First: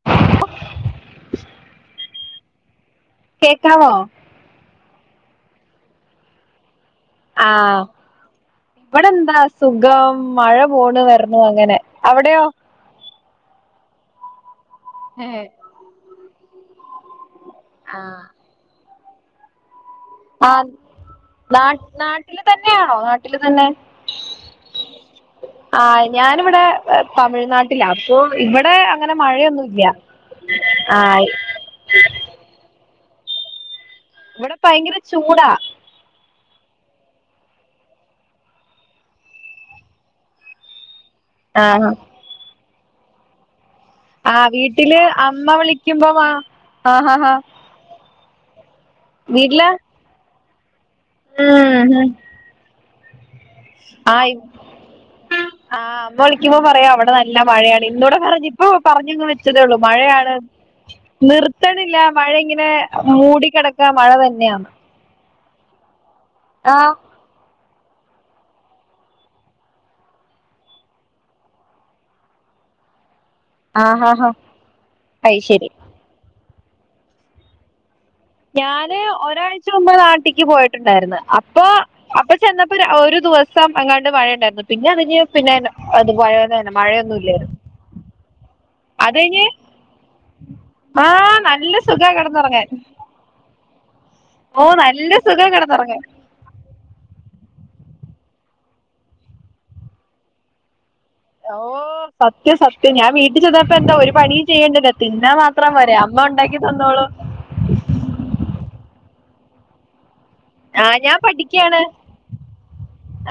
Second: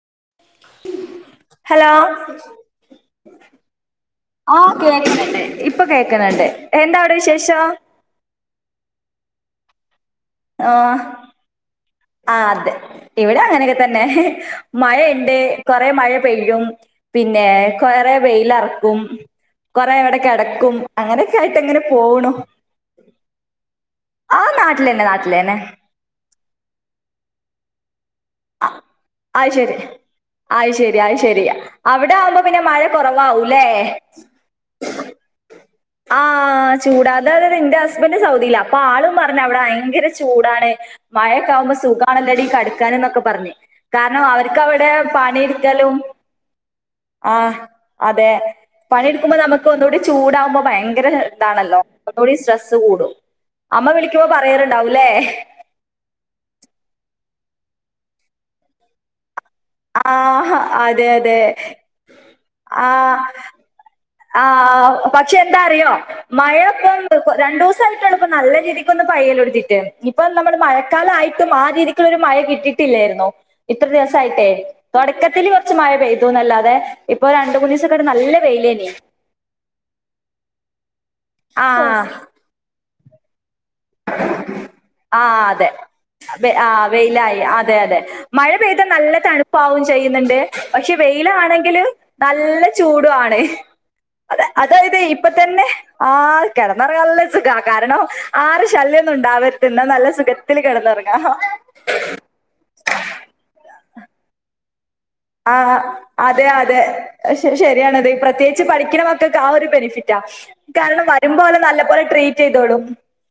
ആ.. ഹലോ. കേക്കാവോ? ആഹ്! കേൾക്ണണ്ട് ഇപ്പൊ കേക്കണണ്ട് എന്താ അവിടെ വിശേ ആഹ് ഇവിടെ എന്താ സുഖം മഴ പോണ്, ആഹ് വരുന്നു അങ്ങനെ അവിടെയോ ആഹ്! അതെ ഇവിടെ അങ്ങനെയൊക്കെ തന്നെ മഴയുണ്ട് ഏഹ് കൊറെ മഴ പെയ്യും, പിന്നെ കൊറെ ആഹ് വെയിലറക്കും, കൊറെ ഇവിടെ ആഹ് കെടക്കും. അങ്ങനെയൊക്കെ ആയിട്ട് നാ ങ്ങനെ പോണൂ. നാട്ടില് തന്നെയാണോ നാട്ടില് തന്നെ ആഹ് നാട്ടിലന്നെ നാട്ടിലന്നെ ആഹ് ഞാനിവിടെ. തമിഴ്നാട് ട്ട്ല അപ്പൊ ഇവിടെ അങ്ങനെ അത് ശരി മഴയൊന്നുംല്ല്യ! ആഹ്. അവിടാവുമ്പോ പിന്നെ മഴ കുറവാഊല്ലേ? ഇവിടെ ഭയങ്കര ചൂടാ ആഹ് ചൂടാ! അതാതത് ഇന്റെ ഹസ്ബന്റ് സൗദിയിലാ അപ്പൊ ആളും പറഞ്ഞ അവിടെ ഭയങ്കര ചൂടാണ്. മഴക്കെ ആകുമ്പോ ആഹ് സുഖണല്ലടീ കെടക്കാന്ന്നൊക്കെ പറഞ്ഞു.. കാര്ണം ആഹ് അവർക്കവിടെ വീട്ടില് പണി അമ്മ എടുക്കലും, വിളിക്കുമ്പോ വാ ആഹ് അതെ പണി എടുക്കുമ്പോ വീട്ടില് നമുക്ക് ഒന്നുകൂടി ചൂടാവുമ്പോ ഭയങ്കര ഇതാണല്ലോ ഉം ഒന്നുടി സ്ട്രെസ്സ് സ്സ് കൂടും. അമ്മ വിളിക്കുമ്പോ ആഹ് പറയാറുണ്ടാവൂല്ലേ? ആഹ്! അമ്മ വിളിക്കുമ്പോ പറയും. അവിടെ നല്ല മഴയാണ് ഇന്നൂടെ പറഞ്ഞു ഇപ്പൊ പറഞ്ഞങ്ങ് വച് ച്ചതേയുള്ളു, മഴയാണ് ആഹ് അതെ അതെ നിർത്തണില്ല മഴ ഇങ്ങനെ മൂടിക്കിട ആഹ്! പക്ഷെ എന്താ അറിയോ? മഴ ആഹ് ഇപ്പം രണ്ടോസായിട്ടുള്ളപ്പ നല്ല രീതിക്കൊന്നു പയ്യൽ എടുത്തിട്ട്. ഇനി ഇപ്പ നമ്മള് മഴക്കാലമായിയിട്ടും ആ രീതി ക്കുള്ള ഒരു മഴ കിട്ടിയിട്ടില്ലായിരുന്നൂ. ഇത്ര ആഹാഹാ ദിവസായിട്ടേ, അത് തുടക്കത്തിൽ ശരി കുറച്ച് മഴ പെയ്തുന്നല്ലാതെ, ഇപ്പൊ രണ്ട്, മൂന്നീസൊക്കെ ആയിട്ട് നല്ല വെയിലേനി ഞാന് ഒരാഴ്ച മുമ്പ് നാട്ടിക്ക് പോയിട്ടുണ്ടായിരുന്നു അ ആഹ് ചെന്നപ്പോര് ഒരു ദിവ സം എങ്ങാണ്ട് മഴ ണ്ടായിരുന്നു. പിന്നെ അതു ആ കഴിഞ്ഞ് പിന്നെ അതെ പഴയ പോലെ വെ- ആ തന്നെ. വെയിലായി മഴയൊന്നുംല്ലായിരുന്നു! അതെ അതെ. മഴ പെയ്താ നല്ല തണുപ്പു ആവും ചെയ്യുന്നുണ്ട്, പക്ഷെ ആ നല്ല വെയിലാണെങ്കിൽ സുഖാ നല്ല കിടന്നുറങ്ങാൻ ചൂടു ആണ് അത ഓ അതായത് നല്ല ഇപ്പൊ സുഖാ തന്നെ കിടന്നുറങ്ങാൻ ആഹ് കിടന്നുറങ്ങാല്ലോ, നല്ല സുഖാ കാരണം ആരെ ശല്യൊന്നും ഉണ്ടാാവരുത് ന്ന നല്ല സുഖത്തില് കിടന്നുറങ്ങാ ഓഹ് സത്യം സത്യം ഞാൻ വീട്ടിൽ ചെന്നപ്പോ എന്താ ഒരു പണിയും ചെയ്യേണ്ട തിന്നാൻ മാത്രം വരെ അമ്മ ഉണ്ടാക്കി തന്നോളൂ. അഹ് ശരി ശരിയാണത് പ്രത്യേകിച്ച് പഠിക്ണ മക്കൊക്ക ആ ഒരു ബെനിഫിറ്റാ. ആ കാരണം വരുമ്പോലെ നല്ല പോലെ ട്രീറ്റ്യ്തോളും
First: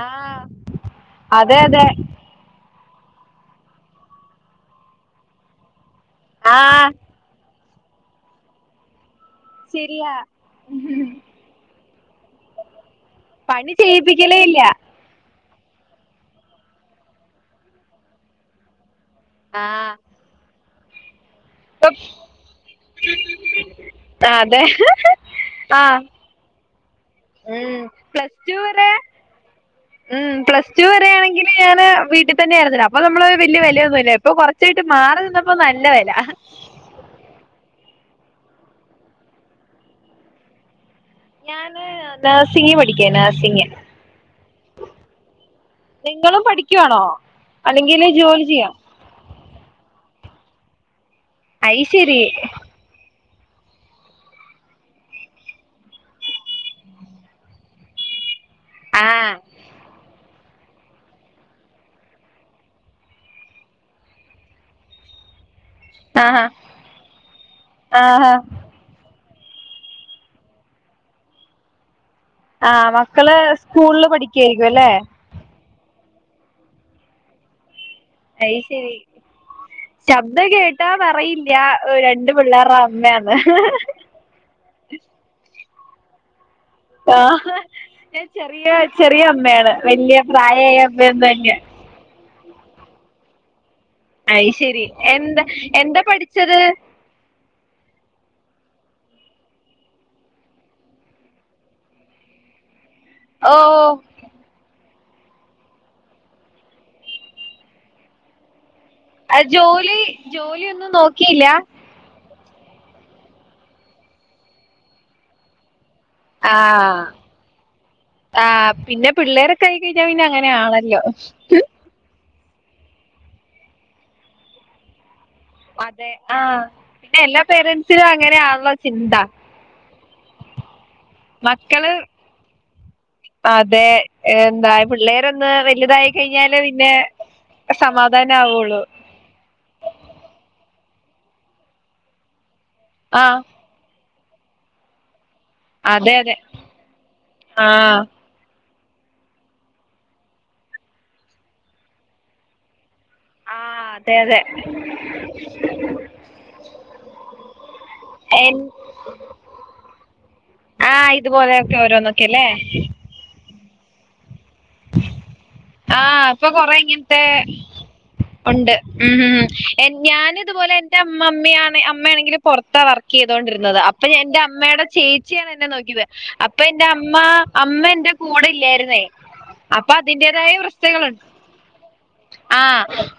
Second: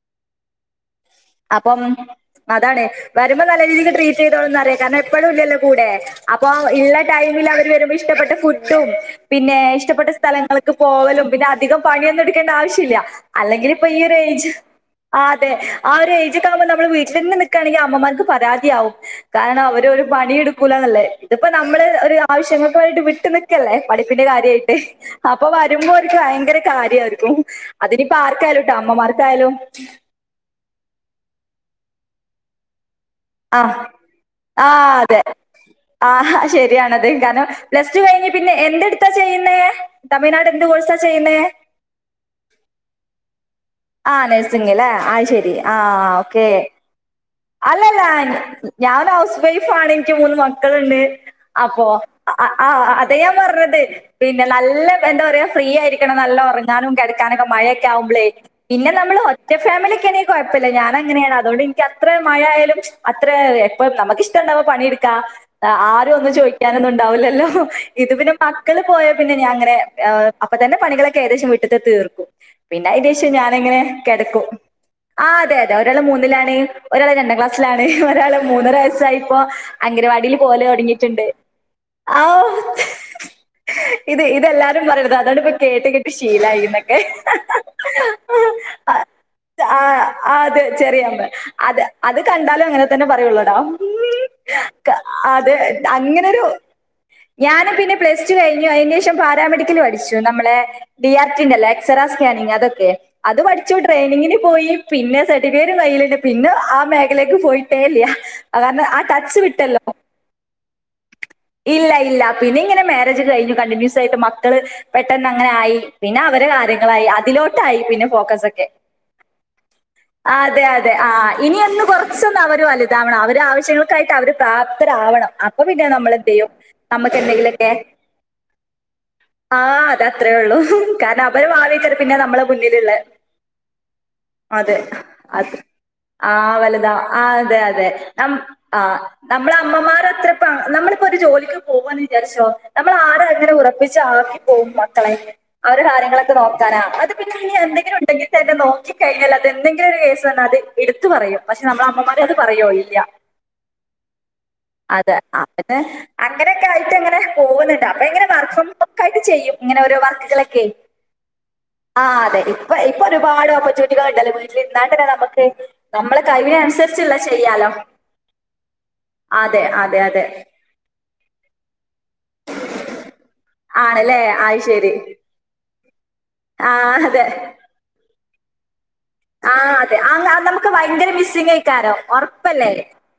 ആഹ് അപ്പം അതാണ് വരുമ്പോ നല്ല രീതിക്ക് ട്രീറ്റ്യ്തോളുംന്നറിയാ കാരണം എപ്പഴുംല്ലല്ലോ കൂടെ, അപ്പൊ ആ ഇള്ള ടൈമിൽ അവർ വരുമ്പോ ഇഷ്ടപ്പെട്ട ഫുഡും, പിന്നെ ഇഷ്ടപ്പെട്ട ശരിയാ സ്ഥലങ്ങൾ ഒക്കെ പോകലും പിന്നെ അധികം പണിയൊന്നും എടുക്കേണ്ട ആവശ്യല്ല അല്ലെങ്കിൽ പണി ഇപ്പൊ ഈ ഒരു ചെയ്യിപ്പിക്കലേ ഏജ് ഇല്ല ആഹ് അതെ ആഹ് ഒരു ഏജക്കെ. ആഉമ്പോ നമ്മള് വീട്ടിൽ തന്നെ നിക്കുകയാണെങ്കി അമ്മമാർക്ക് പരാതിയാവും. കാരണം അവര് ആഹ് ഒരു പണിയെടുക്കൂലന്നല്ലേ ഇതിപ്പോ നമ്മള് ഒരു ആവശ്യങ്ങൾക്ക് വേണ്ടിട്ട് വിട്ടു നിൽക്കല്ലേ പഠിപ്പിന്റെ അതെ കാര്യയിട്ട് അപ്പൊ വരുമ്പോ ആഹ് ഒരു ഭയങ്കര കാര്യയിരിക്കും, ഉം അതിനിപ്പോ പ്ലസ് ടു ആർക്കായാലും ട്ടോ, വരെ അമ്മമാർക്കായാലും ഉം പ്ലസ് ടു വരെ ആണെങ്കില് ഞാന് വീട്ടിൽ തന്നെയായിരുന്നല്ലോ അപ്പൊ ഞമ്മള് വല്യ ആഹ് വെലയൊന്നുല്ല, ഇപ്പൊ കൊറച്ചായിട്ട് ആഹ് മാറി അതെ നിന്നപ്പോ നല്ല വെല ആഹ് ശരിയാണത് കാരണം പ്ലസ്ടു കഴിഞ്ഞാ പിന്നെ എന്തെടുത്താ ചെയ്യുന്നെ, തമിഴ്നാട് എന്ത് കോഴ്സാ ചെയ്യുന്നേ ഞാന് നഴ്സിംഗ് പഠിക്കാ നഴ്സിംഗ് ആ നഴ്സിംഗ് അല്ലേ അത് ശരി ആ ഓക്കേ ആണോ അല്ലല്ല ഞാൻ ഒരു ഹൗസ് വൈഫ് ആണ് എനിക്ക് മൂന്ന് മക്കളുണ്ട് അപ്പോ അയ്ശരി അത് ഞാൻ പറഞ്ഞത് പിന്നെ നല്ല എന്താ പറയാ ഫ്രീ ആയിരിക്കണം നല്ല ഉറങ്ങാനും കിടക്കാനൊക്കെ മഴയൊക്കെ ആവുമ്പളേ. പിന്നെ നമ്മൾ ആഹ് ഒറ്റ ഫാമിലിയൊക്കെ ആണെ കുഴപ്പമില്ല, ഞാനങ്ങനെയാണ് അതൊണ്ട് എനിക്ക് അത്ര മഴയായാലും അത്ര ഇപ്പം നമുക്കിഷ്ടമുള്ളപ്പൊ പണിയെടുക്കാം ആരും ഒന്നും ആഹാ ചോദിക്കാനൊന്നും ഉണ്ടാവില്ലല്ലോ, ഇത് ആഹാ പിന്നെ മക്കള് പോയാ പിന്നെ ഞാൻ അങ്ങെനെ അപ്പ തന്നെ പണികളൊക്കെ ഏകദേശം വിട്ടിലത്തെ തീർക്കും. പിന്നെ ആഹ് അതിന് ശേഷം മക്കള് ഞാനങ്ങനെ സ്കൂളില് കിടക്കും. പഠിക്കായിരിക്കും അല്ലെ ആ അതെ അതെ ഒരാൾ മൂന്നിലാണ് ഒരാൾ രണ്ടാം ക്ലാസ്സിലാണ്. അയ്ശരി മൂന്നരവസായിപ്പോ അംഗനവാടിയിൽ ശബ്ദം പോലെ കേട്ടാ തുടങ്ങിട്ടുണ്ട് ആ ഇത് ഇതെല്ലാരും പറയണതാ അതാണ് ഇപ്പൊ കേട്ട് കേട്ട് ശീലായിന്നെ ആ, ഞാൻ ചെറിയ ചെറിയ അമ്മയാണ് ആ വലിയ ആ പ്രായമായ ചെറിയാമ്പ് അമ്മയൊന്നുമില്ല അതെ അത് കണ്ടാലും അങ്ങനെ തന്നെ പറയുള്ളൂടാ അത് ശരി ക എന്താ എന്താ പഠിച്ചത് ഞാനും പിന്നെ പ്ലസ്ടു കഴിഞ്ഞു അതിന് ശേഷം പാരാമെഡിക്കൽ പഠിച്ചു നമ്മളെ ഡി ആർടിൻ എക്സറെ സ്കാനിങ് അതൊക്കെ അത് ഓ പഠിച്ചു ട്രെനിങ്ങിന് പോയി പിന്നെ സർട്ടിഫിക്കറ്റ് കയ്യിലുണ്ട് പിന്നെ ആ മേഖലക്ക് പോയിട്ടേയില്ല അത് കാരണം ആ ടച്ച് ആഹ് വിട്ടല്ലോ. ജോലി ജോലിയൊന്നും നോക്കിയില്ല ഇല്ല ഇല്ല പിന്നെ ഇങ്ങനെ മാരേജ് കഴിഞ്ഞു, കണ്ടിന്യൂസ് ആയിട്ട് മക്കള് പെട്ടെന്ന് അങ്ങനെ ആയി. പിന്നെ അവരെ ആ കാര്യങ്ങളായി അതിലോട്ടായി പിന്നെ ആ ഫോക്കസ് ഒക്കെ പിന്നെ പിള്ളേരൊക്കെ ആയി കഴിഞ്ഞാൽ പിന്നെ അങ്ങനെ അതെ അതെ ആണല്ലോ ആഹ് ഇനി ഒന്ന് കുറച്ചൊന്ന് അവര് വലുതാവണം അവര ആവശ്യങ്ങൾക്കായിട്ട് അവര് പ്രാപ്തരാവണം അപ്പ പിന്നെ അതെ നമ്മളെന്ത് ആ ചെയ്യും നമ്മുക്ക് പിന്നെ എല്ലാ എന്തെങ്കിലുമൊക്കെ പേരൻസിനും അങ്ങനെ ആണല്ലോ ചിന്ത ആഹ് അതത്രേ ഉള്ളൂ കാരണം അവര് ഭാവി മക്കള് ഏകാരം പിന്നെ നമ്മളെ മുന്നിലുള്ള അതെ എന്താ അതെ പിള്ളേരൊന്ന് അത് വലുതായി ആ കഴിഞ്ഞാല് പിന്നെ വലുതാ ആ അതെ അതെ ആം സമാധാനാവുള്ളൂ നമ്മളേ അമ്മമാരെ അത്രപ്പ നമ്മളിപ്പോ ഒരു ജോലിക്ക് പോവാന്ന് വിചാരിച്ചോ നമ്മള ആഹ് ഉറപ്പിച്ച ആക്കിപ്പോകും മക്കളെ അവരെ അതെ കാര്യങ്ങളൊക്കെ അതെ നോക്കാനാ അത് പിന്നെ ഇനി ആഹ് എന്തെങ്കിലുംണ്ടെങ്കിൽ നോക്കി കഴിഞ്ഞാൽ അത് എന്തെങ്കിലും ഒരു കേസ് വന്ന അത് ഇട്ത്ത് പറയും പക്ഷെ നമ്മൾ അമ്മമാര് അത് പറയോ ഇല്ല ആഹ് അതെ അതെ അതെ അന്ന് അങ്ങനെയൊക്കെ ആയിട്ട് അങ്ങനെ പോകുന്നുണ്ടാ ഏൻ ട്ട് ചെയ്യും ഇങ്ങനെ ഓരോ വർക്ക്കളൊക്കെ ആഹ് ഇതുപോലെയൊക്കെ ആ ഓരോന്നൊക്കെ അതെ അല്ലേ ഇപ്പെ ഇ ഇപ്പൊ ഒരുപാട് ഓപ്പർടചൂണിറ്റ്കൾണ്ടല്ലോ ഇന്നാത്തന്നെ നമ്ക്ക് നമ്മളെ ആഹ് കൈവിനനുസരിച്ചുള്ള ചെയ്യാലോ ഒണ്ട് ഉം ഉ ഉ അതെ എ അതെ അതെ ഞാനിതുപോലെ എന്റെ മമ്മിയാണെ അമ്മയാണെങ്കിൽ പൊറത്താ വർക്ക് ചെയ്തോണ്ടിരുന്നത് അപ്പൊ ആണല്ലേ എന്റെ അത് അമ്മയുടെ ശരി ചേച്ചി ചേച്ചിയാണ് എന്നെ നോക്കിയത് അപ്പൊ ആ എന്റെ അമ്മ അതെ അമ്മ എന്റെ കൂടെ ഇല്ലായിരുന്നേ ആ അപ്പൊ അതെ ആ ആ, അതിന്റേതായ നമുക്ക് ഭയങ്കര പ്രശ്നങ്ങൾണ്ട് മിസ്സിങ് ആയിക്കാരോ ആ ഉറപ്പല്ലേ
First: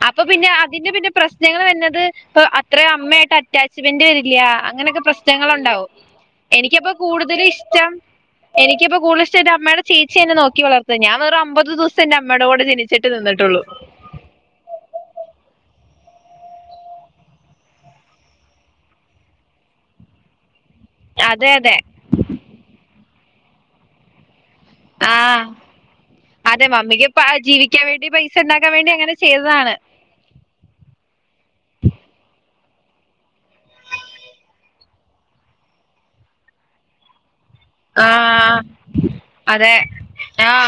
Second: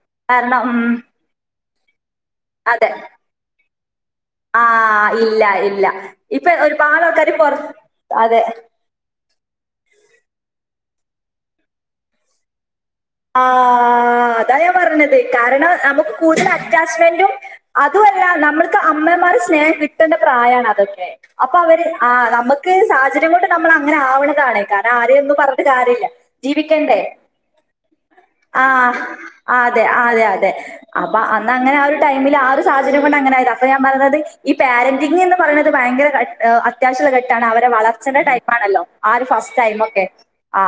അപ്പൊ പിന്നെ കാരണം ഉം, അതിന്റെ പിന്നെ പ്രശ്നങ്ങൾ വന്നത് അപ്പൊ അത്ര അതെ അമ്മയായിട്ട് അറ്റാച്ച്മെന്റ് വരില്ല ആ അങ്ങനെയൊക്കെ ഇല്ല പ്രശ്നങ്ങൾ ഇല്ല ഉണ്ടാവും ഇപ്പൊ ഒരു പാട് ആൾക്കാര് പോറത് അതെ എൻക്കിപ്പോ കൂട്തൽ [unintelligible] എന്റെ അമ്മയുടെ ചേച്ചി എന്നെ നോക്കി വളർത്താ ഞാൻ വെറും അമ്പത് ദിവസം എന്റെമ്മയുടെ കൂടെ ജനിച്ചു ച്ചിട്ട് നിന്നിട്ടുള്ളൂ അതാണ് ഞാൻ പറഞ്ഞത് കാരണം നമുക്ക് കൂടുതൽ അറ്റാച്ച്മെന്റും അതു അല്ല നമ്മൾക്ക് അമ്മമാരെ സ്നേഹം കിട്ടേണ്ട പ്രായാണ് അത് അതെ അപ്പൊ അതെ അവര് ആ നമുക്ക് സാഹചര്യം കൊണ്ട് നമ്മൾ അങ്ങനെ ആവണതാണ് കാരണം ആരെയൊന്നും ആഹ് പറഞ്ഞിട്ട് കാര്യല്ല ജീവിക്കണ്ടേ ക്കാവേണ്ടി പൈ ആഹ്‌ ആതെ അതെ അതെ അപ്പൊ അന്ന് അങ്ങനെ ആ ഒരു ടൈമില് ആ ഒരു സാഹചര്യം കൊണ്ട് അങ്ങനെ ആയതാ അപ്പൊ ഞാൻ പറഞ്ഞത് ഈ പാരന്റിങ്ങ്ന്ന് പറയുന്നത് ഭയങ്കര ഏഹ് അത്യാവശ്യമുള്ള ഘട്ടാണ് അവരെ വളർച്ചന്റെ ആഹ് ടൈംമാണല്ലോ ആ ഒരു ഫസ്റ്റ് അതെ ടൈം ഒക്കെ ആ ആഹ്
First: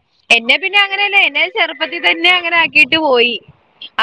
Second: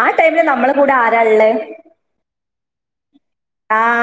ആ ടൈമില് നമ്മള് അങ്ങനല്ലേ എന്നെ ചെറുപ്പത്തിൽ തന്നെ അങ്ങനെ ആക്കിട്ട് പോയി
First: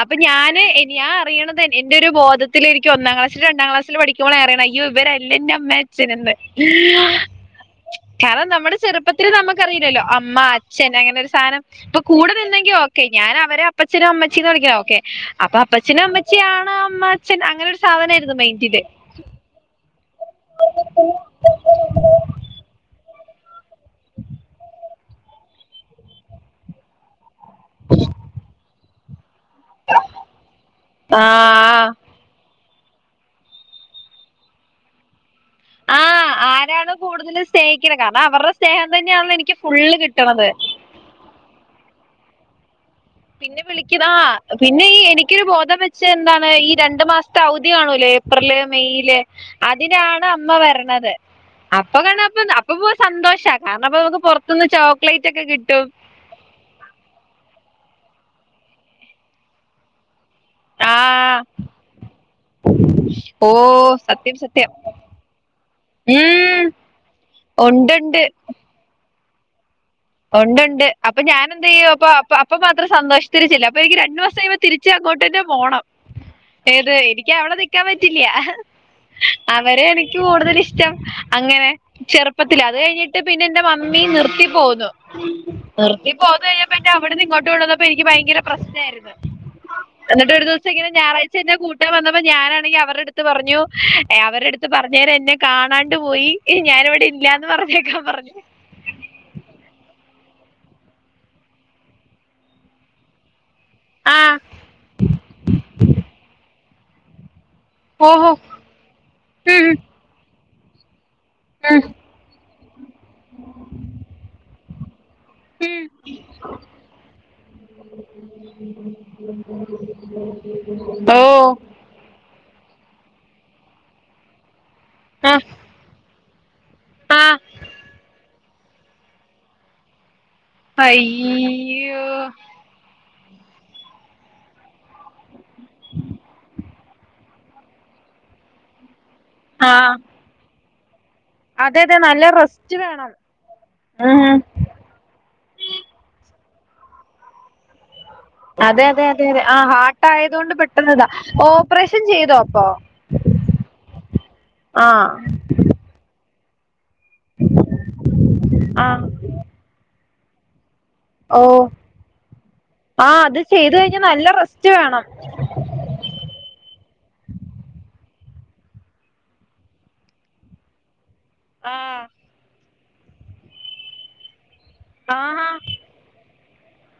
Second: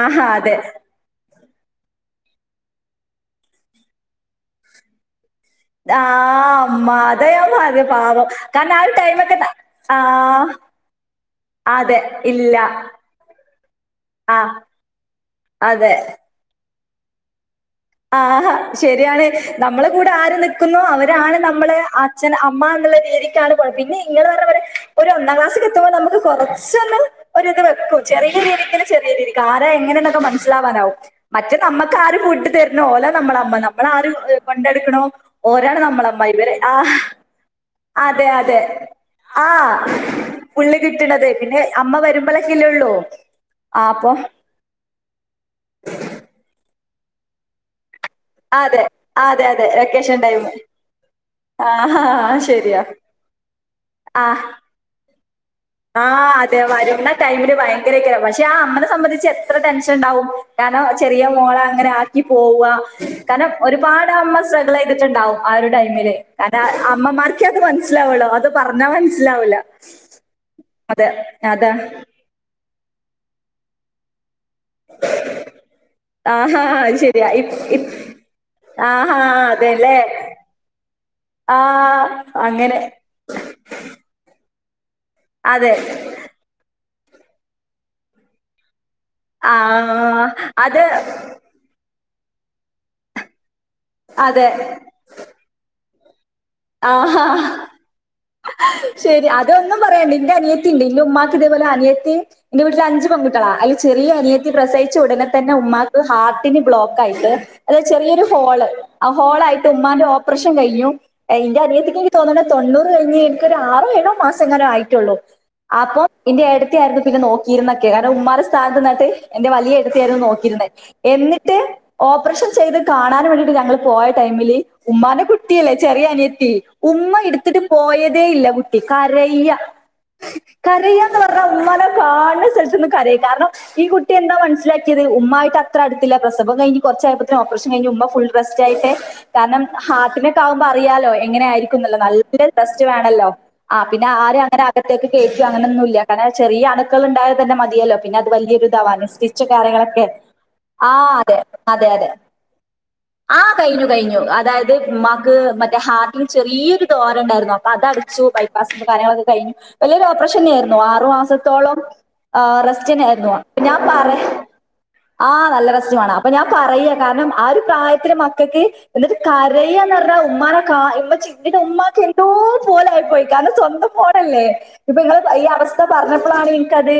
അപ്പൊ ഞാൻ അതെ. എ ഞാൻ അറിയണത് എന്റെ ഒരു ബോധത്തില് ഒന്നാം ക്ലാസിൽ രണ്ടാം ക്ലാസിൽ പഠിക്കുമ്പോേ അറിയ്ണേ അയ്യോ ഇവരല്ലല്ലോ അമ്മേം അച്ഛനെന്ന് ആഹ് അമ്മ അതാ ഞാൻ പറഞ്ഞെ പാവം. കാരണം നമ്മുടെ ആ ഒരു ചെറുപ്പത്തിൽ ടൈമൊക്കെ നമുക്കറിയില്ലല്ലോ അമ്മ ആഹ് അച്ഛൻ അങ്ങനെ ഒരു സാനം അതെ അപ്പൊ കൂടെ ഇല്ല. നിന്നെങ്കിൽ ഓക്കെ ഞാൻ അവരെ അപ്പച്ഛനും അമ്മച്ചീന്ന് ആഹ് വിളിക്കാ ഓക്കെ അപ്പൊ അതെ. അപ്പഛനും അമ്മച്ച ച്ചി ആണ് അമ്മ ച്ചൻ അങ്ങനെ ഒരു സാ ആഹാ ശരിയാണ് നമ്മളെ കൂടെ ആര് നിക്കുന്നു അവരാണ് നമ്മളെ ആ അച്ഛൻ അമ്മ എന്നുള്ള രീതിക്കാണ് പിന്നെ നിങ്ങൾ പറഞ്ഞ പോലെ ഒരു ഒന്നാം ക്ലാസ് എത്തുമ്പോൾ നമുക്ക് കൊറച്ചൊന്ന് ഒരു ഇത് വെക്കും ചെറിയ രീതിക്കെങ്കിലും ചെറിയ രീതി ആര് എങ്ങനെന്നൊക്കെ മനസ്സിലാവാനാവും ആ മറ്റേ നമ്മക്കാര് കൂട്ട് പിന്നെ ഓലാ നമ്മളെ അമ്മ നമ്മളെ ആരു കൊണ്ടടുക്കണോ ഒരാള് ആ നമ്മളമ്മ ഇവരെ ആരാണ് ആഹ്‌ കൂടുതൽ സ്നേഹിക്കുന്നത് കാരണം അതെ അവരുടെ അതെ സ്നേഹം തന്നെയാണല്ലോ ആ എനിക്ക് ഫുള്ള് കിട്ടണത് പുള്ളി കിട്ടണത് പിന്നെ അമ്മ വരുമ്പളൊക്കെ ഇല്ലേള്ളൂ പിന്നെ വിളിക്കു ആഹ്‌ പിന്നെ ഈ എനിക്കൊരു ബോധം വെച്ച് എന്താണ് ഈ രണ്ടു മാസത്തെ അവധി കാണൂലെ ഏപ്രില് അതെ മെയ്യില് അതെ അതെ വെക്കേഷൻ അതിനാണ് ടൈം അമ്മ വരണത് അപ്പൊ ആ കാണപ്പ അപ്പൊ ശരിയാ പോ സന്തോഷാ കാരണം അപ്പൊ നമുക്ക് പുറത്ത് നിന്ന് ചോക്ലേറ്റ് ഒക്കെ കിട്ടും ആഹ് അതെ വരുന്ന ടൈമില് ഭയങ്കരെക്കാരം പക്ഷെ ആ അമ്മനെ സംബന്ധിച്ച് എത്ര ടെൻഷൻ ഇണ്ടാവും കാരണം ചെറിയ ആ മോളെ അങ്ങനെ ആക്കി പോവാ ഓ കാരണം ഒരുപാട് സത്യം അമ്മ സത്യം സ്ട്രഗിൾ ചെയ്തിട്ടുണ്ടാവും ആ ഒരു ടൈമില് ഉം കാരണം അമ്മമാർക്കേ അത് ഉണ്ടുണ്ട് മനസ്സിലാവുള്ളൂ അത് പറഞ്ഞാൽ മനസ്സിലാവൂല്ല ഒണ്ട് ഒണ്ട് അപ്പൊ ഞാൻ എന്ത് ചെയ്യും അപ്പൊ അപ്പൊ മാത്രം സന്തോഷത്തില് ചെല്ലും അപ്പൊ എനിക്ക് രണ്ട് ദിവസം [unintelligible] തിരിച്ചു അങ്ങോട്ട്തന്നെ പോണം ആ ഏത് ശരിയാ എനിക്ക് ഇ അവിടെ നിക്കാൻ ഇ പറ്റില്ല ആഹാ അവരെ അതെല്ലേ എനിക്ക് കൂടുതൽ ഇഷ്ടം. ആ അങ്ങനെ ചെറുപ്പത്തില് അത് അങ്ങനെ കഴിഞ്ഞിട്ട് ട്ട് പിന്നെ ഇന്റെ മമ്മി നിർത്തി പോന്നു അതെ നിർ ത്തി പോന്ന് കഴിഞ്ഞപ്പം എനിക്ക് അവിടുന്ന് ഇങ്ങോട്ട് കൊണ്ട് വന്നപ്പോൾ എനിക്ക് ഭയങ്കര പ്രശ്‌നായിരുന്നു. ആ എന്നിട്ട് ഒരു ദിവസം അത് ഇങ്ങനെ ഞായറാഴ് ച എന്നെ കൂട്ടൻ വന്നപ്പോ ഞാനാണെങ്കിൽ അവരുടെടുത്ത് പറഞ്ഞു അവരെ അതെ അടുത്ത് പറഞ്ഞു നേരെ എന്നെ കാണാണ്ട് പോയി. ഞാനിവിടെ ആഹാ ഇല്ലാന്ന് പറഞ്ഞേക്കാൻ പറഞ്ഞു. ശരി അതൊന്നും പറയണ്ട് ഇന്റെ അനിയത്തി ഇണ്ട് ഇന്റെ ഉമ്മാക്ക് ഇതേപോലെ അനിയത്തിയും ഇന്റെ വീട്ടില് അഞ്ചു പെൺകുട്ടി ട്ടികളാ അയ്ല് ചെറിയ ആഹ് അനിയത്തി പ്രസവിച്ച ഉടനെ തന്നെ ഉമ്മാക്ക് ഹാർട്ടിന് ബ്ലോക്ക് ആയിട്ട് അതയത് ചെറിയൊരു ഓഹോ ഹോള് ആ ഹോളായിട്ട് ഉം ഉമ്മാന്റെ ഓപ്പറേഷൻ കഴിഞ്ഞു ഇന്റെ ഉം അനിയത്തിക്ക് എനിക്ക് തോന്നണ് തൊണ്ണൂറ് കഴിഞ്ഞ് ഇൻക്കൊരു ആറോ ഏഴോ മാസങ്ങനെ ആയിട്ടുള്ളൂ. അപ്പൊ ഉം ഇന്റെ ഏട്ടത്തി ആയിരുന്നു പിന്നെ നോക്കിയിരുന്നൊക്കെ കാരണം ഉമ്മാടെ സ്ഥാനത്ത് നിന്നിട്ട് എന്റെ വലിയ ഏട്ടത്തിയായിരുന്നു നോക്കിരുന്നേ. ഓഹ്‌ എന്നിട്ട് ഓപ്പറേഷൻ ചെയ്ത് കാണാൻ വേണ്ടീട്ട് ഞങ്ങള് പോയ ടൈമില് ഉമ്മാന്റെ ആഹ് കുട്ടിയല്ലെ അനിയത്തി ഉമ്മ ആഹ് എടുത്തിട്ട് പോയതേ ഇല്ല കുട്ടി കരയ്യ കരയാന്ന് പറഞ്ഞ ഉമ്മാനെ അയ്യോ കാണണ സ്ഥലത്ത് നിന്ന് കരയും കാരണം ഈ കുട്ടി എന്താ മനസ്സിലാക്കിയത് ഉമ്മായിട്ട് അത്ര അടുത്തില്ല. പ്രസവം കഴിഞ് കൊറച്ചായപ്പത്തിന് ഓപ്പറേഷൻ കഴിഞ്ഞു ഉമ്മ ഫുൾ റെസ്റ്റായിട്ട് കാരണം ആഹ് ഹാർട്ടിനൊക്കെ ആകുമ്പോ അറിയാലോ എങ്ങനെ ആയിരിക്കും അതെ അതെ ന്നുള്ളത് നല്ല റെസ്റ്റ് റസ്റ്റ് വേണം വേണല്ലോ ആ പിന്നെ ഉം ആരെയും അങ്ങനെ അകത്തേക്ക് കേറ്റു അങ്ങനൊന്നുല്ല കാരണം ചെറിയ അണുക്കള് ഉണ്ടായാൽത്തന്നെ മതിയല്ലോ പിന്നെ അത് വലിയൊരു അതെ ഇതാണ്. അതെ അതെ അതെ സ്റ്റിച്ച് ആ കാര്യങ്ങളൊക്കെ. ഹാർട്ട് ആയതുകൊണ്ട് ആ പെട്ടെന്നിതാ അതെ അതെ ഓപ്പറേഷൻ അതെ ചെയ്തോ അപ്പൊ ആഹ കഴിഞ്ഞു കഴിഞ്ഞു അതായത് ആഹ് ഉമ്മാക്ക് മറ്റേ ഹാർട്ടിന് ചെറിയൊരു ദ്വാരം ഉണ്ടായിരുന്നു. അപ്പൊ അതടച്ചു ബൈപ്പാസിന്റെ ആഹ് കാര്യങ്ങളൊക്കെ കഴിഞ്ഞു. വലിയൊരു ഓപ്പറേഷൻ തന്നയായിരുന്നു. ഓ ആറുമാസത്തോളം റസ്റ്റ്‌ ആഹ് തന്നായിരുന്നു. അത് ചെയ്ത് കഴിഞ്ഞാ നല്ല റെസ്റ്റ് വേണം നല്ല റസ്റ്റ്‌ വേണം. അപ്പൊ ഞാൻ പറയ കാരണം ആ ഒരു പ്രായത്തില മക്കൾക്ക് എന്നിട്ട കരയ ന്ന്‌ പറഞ്ഞാ ഉമ്മാനെ കാ ഉമ്മച്ചി ഇവിടെ ഉമ്മാക്ക് ആഹ് എന്തോ പോല ആയിപോയി കാരണം സ്വന്തം മോനല്ലേ ഇപ്പൊ നിങ്ങൾ ഈ ആഹ് അവസ്ഥ പറഞ്ഞപ്പോഴാണ് ഇനിക്കത്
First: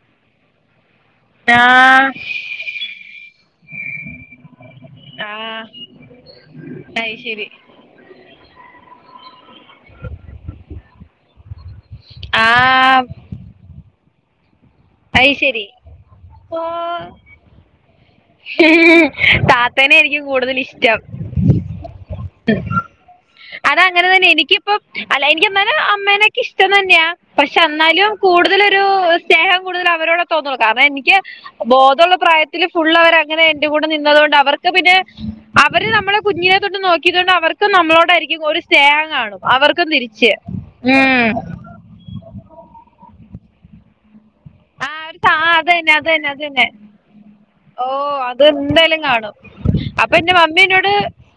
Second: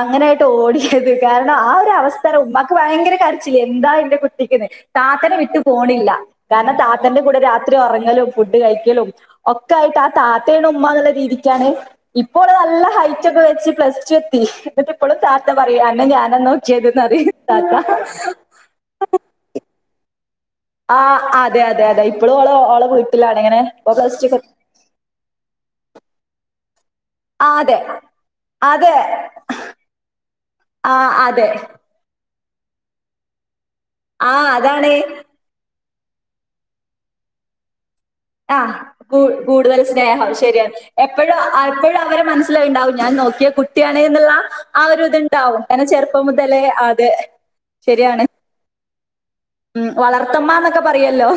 അങ്ങനായിട്ട് ഓടിയത്. കാരണം ആ ഒരു ആഹ് അവസ്ഥയാണ്. ഉമ്മാക്ക് ഭയങ്കര കരച്ചിൽ എന്താ എന്റെ കുട്ടിക്കുന്ന്. താത്തനെ വിട്ടു ആഹ് പോണില്ല. കാരണം അയ് താത്തന്റെ കൂടെ ശരി രാത്രി ഉറങ്ങലും ഫുഡ് കഴിക്കലും ഒക്കെ ആയിട്ട് ആ താത്തേയുടെ ഉമ്മാ എന്നുള്ള രീതിക്കാണ്. ഇപ്പോൾ നല്ല ആഹ് ഹൈ വെച്ച് പ്ലസ് ടു എത്തി. എന്നിട്ട് ഇപ്പോളും അയ് താത്ത ശരി പറയും അന്നെ ഞാനാ നോക്കിയതെന്ന് പറയും. താത്ത തത്തേനെയാണ് എനിക്ക് കൂടുതൽ ഇഷ്ടം. ആ അതെ അതെ അതെ ഇപ്പോഴും ഓൾ ഓളുടെ വീട്ടിലാണ് ഇങ്ങനെ റസ്റ്റ്‌ അപ്പ അല്ല എനിക്ക് എന്നാലും എനിക്ക് അമ്മേനൊക്കെ ഇഷ്ടം തന്നെയാ ആ പക്ഷെ അതെ എന്നാലും കൂടുതലൊരു അതെ സ്നേഹം കൂടുതൽ അവരോടെ തോന്നുള്ളൂ. കാരണം ആ എനിക്ക് അതെ ബോധമുള്ള പ്രായത്തിൽ ഫുള് അവർ അങ്ങനെ എന്റെ കൂടെ നിന്നതു ആ കൊണ്ട് അവർക്ക് അതാണ് പിന്നെ അവര് നമ്മളെ കുഞ്ഞിലെ തൊട്ടു നോക്കിയത് കൊണ്ട് അവർക്കും നമ്മളോടായിരിക്കും ആ ഒരു സ്നേഹം കു കാണും കൂടുതൽ അവർക്കും സ്നേഹം തിരിച്ച് ശരിയാണ്. ഉം എപ്പോഴും ആ അപ്പോഴും അവരെ മനസ്സിലായി ഉണ്ടാവും ഞാൻ നോക്കിയ കുട്ടിയാണ് എന്നുള്ള ആ ഒരു സാ ഇത്ണ്ടാവും. എന്നെ അതന്നെ ചെറുപ്പം അതന്നെ മുതലേ അതന്നെ അത് ഓ ശരിയാണ് അത് എന്തായാലും കാണും. ഉം വളർത്തമ്മ എന്നൊക്കെ പറയല്ലോ.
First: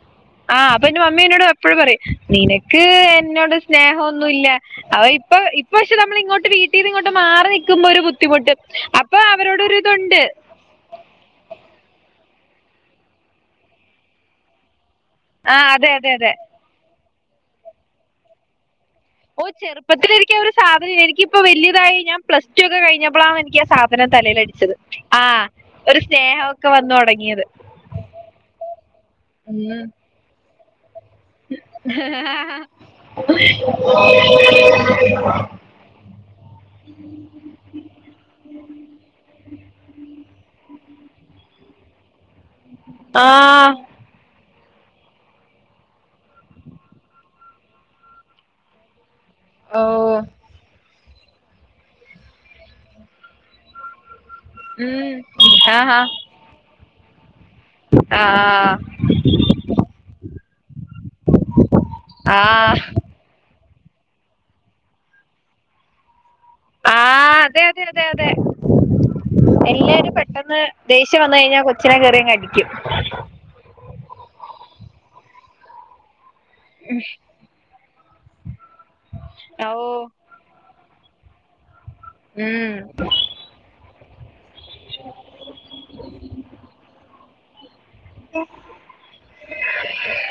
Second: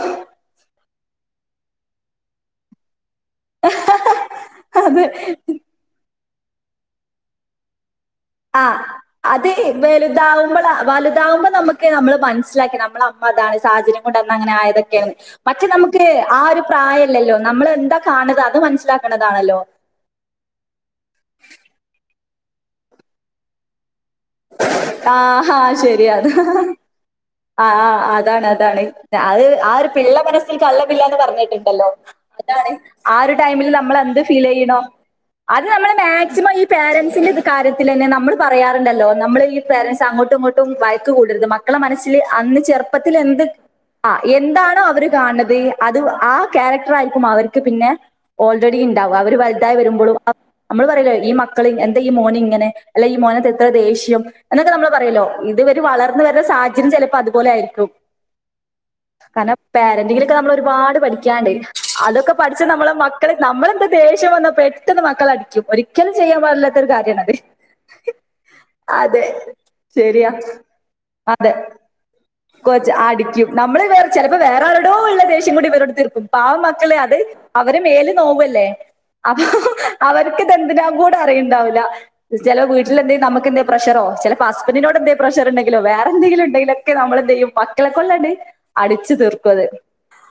ആഹ് അപ്പൊ എന്റെ മമ്മി എന്നോട് ട്എപ്പോഴും പറയും നിന.. ക്ക് എന്നോട് സ്നേഹമൊന്നുല്ല. അവ അത് ഇപ്പൊ പക്ഷെ നമ്മൾ ഇങ്ങോട്ട് വീട്ടീന്ന് ഇങ്ങോട്ട് മാറി നിക്കുമ്പോ ഒരു ബുദ്ധിമുട്ട് ആ അപ്പൊ അതെ അവരോടൊരു ഇതുണ്ട് വലുതാവുമ്പോളാ. വലുതാവുമ്പോൾ നമ്മ നമ്മള് മനസ്സിലാക്കി നമ്മള അമ്മ അതാണ്. സാഹചര്യം കൊണ്ട് അന്ന് അങ്ങനെ ആയതൊക്കെയാണ്. ആ മറ്റേ അതെ നമുക്ക് അതെ അതെ ആ ഒരു പ്രായല്ലല്ലോ നമ്മള് എന്താ കാണുക അത് മനസ്സിലാക്ക ഓ ചെറുപ്പത്തില് എനിക്ക് ഒരു സാധന എനിക്കിപ്പോ വല്യതായി ഞാൻ പ്ലസ് ടു ഒക്കെ കഴിഞ്ഞപ്പോളാണ് എനിക്ക് ആ സാധനം തലയിലടിച്ചത് ആ ആഹ അത് ഒരു ശരിയാണ് സ്നേഹമൊക്കെ വന്നു തുടങ്ങിയത് ആ ആ അതാണ് അതാണ് അത് ആ ഉം. ഒരു പിള്ള മന സ്സിൽ കളങ്കമില്ല എന്ന് പറഞ്ഞിട്ടുണ്ടല്ലോ അതാണ് ആ ഒരു ടൈമിൽ നമ്മൾ എന്ത് ഫീൽ ചെയ്യണോ അത് നമ്മള് മാക്സിമം ഈ പേരൻറ്സിന്റെ ഇത് കാര്യത്തിൽ തന്നെ നമ്മള് പറയാറുണ്ടല്ലോ നമ്മള് ഈ പേരൻ്റ്സ് അങ്ങോട്ടും ഇങ്ങോട്ടും വഴക്ക് കൂടരുത് മക്കളെ മനസ്സില് അന്ന് ചെറുപ്പത്തിൽ ആ എന്ത് ആ എന്താണോ അവര് കാണുന്നത് അത് ആ ക്യാരക്ടർ ആയിരിക്കും അവർക്ക് പിന്നെ ഓൾറെഡി ഉണ്ടാവാ അവര് വലുതായി ഓ വരുമ്പോഴും നമ്മള് പറയില്ലോ ഈ മ ക്കള് എന്താ ഈ മോൻ ഇങ്ങനെ അല്ല ഈ മോന് എത്ര ദേഷ്യം എന്നൊക്കെ നമ്മള് ഉം. പറയല്ലോ ഇത് ഇവര് വളർന്ന് വര സാഹര്യം ചിലപ്പോ അതുപോലെ ആയിരിക്കു ആഹ ആ് കാരണം പോരന്റിങ്ങിലൊക്കെ നമ്മള് ഒരുപാട് പഠിക്കാണ്ട് അതൊക്കെ ആ പഠിച്ച് നമ്മളെ മ ക്കള് നമ്മള് എന്ത് ദേഷ്യം വന്നാ പെട്ടെന്ന് മക്കളെ അടിക്കും ഒരിക്കലും ചെയ്യാൻ പാടില്ലാത്തൊരു ആ കാര്യാണ് അത്. അതെ അതെ അതെ അതെ എല്ലാരും ശരിയാ പെട്ടെന്ന് ദേഷ്യം വന്ന് അതെ കഴിഞ്ഞാൽ കൊച്ചിനെ കയറിയങ്ങ് അടിക്കും കൊച്ച് അടിക്കും നമ്മള് വേറെ ചെിലപ്പോ വേറെ ആരോടോ ഉള്ള ദേഷ്യം കൂടി ഇവരോട് തീർക്കും പാവം മക്കൾ അത് അവരെ മേല് നോവല്ലേ അപ്പൊ ഓ അവർക്ക് ഇതെന്തിന കൂടെ അറിയണ്ടാവില്ല ചില ഉം വീട്ടിലെന്തി നമുക്കിന്ന് പ്രഷറോ ചിലപ്പോ ഹസ്ബന്റിനോട് എന്തേം പ്രഷർ ഉണ്ടെങ്കിലോ വേറെ എന്തെങ്കി ഉണ്ടെങ്കിലൊക്കെ നമ്മെളെന്തെയ്യും മ മക്കളെ കൊണ്ടണ്ട് അടിച്ചു തീർക്കും അത്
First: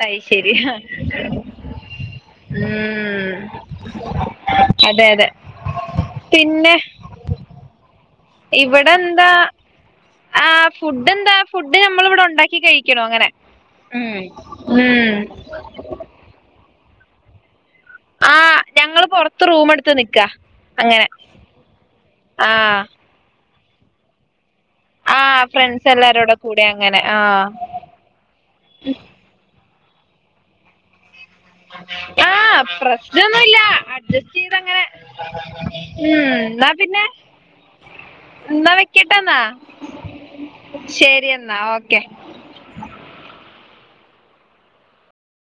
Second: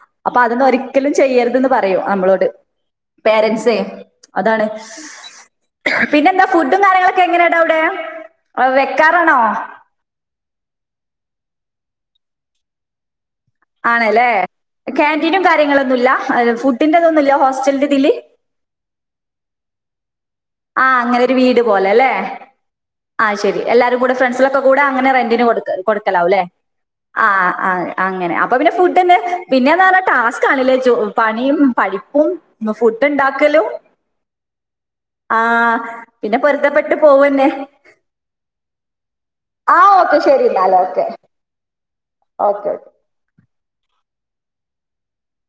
അത് അപ്പൊ അതൊന്നും ശരിയാ ഒരിക്കലും ചെയ്യരുത് എന്ന് പറയും നമ്മളോട് ഉം പേരെന്റ്സെ അതാണ് അതെ അതെ പിന്നെ എന്താ ഫുഡും കാര്യങ്ങള എങ്ങനെയാടാ അവിടെ ഇവിടെ എന്താ വെക്കാറാണോ ആഹ് ഫുഡ് എന്താ ഫുഡ് മ്മൾ ഇവിടെ ഉണ്ടാക്കി കഴിക്കണു അങ്ങനെ ഉം ഉം ഒന്നുല്ല ഫുഡിൻ്റ ഇതൊന്നുമില്ല ഹോസ്റ്റലിന്റെ ഇതില് ആഹ് ഞങ്ങള് പൊറത്ത് റൂമ് എടുത്ത് നിക്കാ ആഹ് അങ്ങനെ ഒരു വീട് പോലെ അല്ലെ ആഹ് ആഹ് ശരി എല്ലാരും കൂടെ ഫ്രണ്ട്സേളൊക്കെ കൂടെ അങ്ങനെ റെന്റിന് ആഹ് കൊടുക്ക് ഫ്രണ്ട്സ് എല്ലാരൂടെ കൊടുക്കലാവുല്ലെ കൂടെ അങ്ങനെ ആഹ് അങ്ങനെ അപ്പൊ പിന്നെ ഫുഡ്ന്നെ പിന്നെന്ന് പറാ ടാസ്ക് ആണല്ലേ ജോ പണിയും പഠിപ്പും ഫുഡ് ഉണ്ടാക്കലും ജസ്റ്റ് ചെയ്തങ്ങനെ ഉം പിന്നെ എന്നാ പൊരുത്തപ്പെട്ട് പിന്നെ പോവന്നെ. എന്നാ വെക്കട്ടന്നാ ആഹ് ഓക്കെ ശരി എന്നാല് ഓക്കെ. ശരി എന്നാ ഓക്കെ ഓക്കെ ഓക്കെ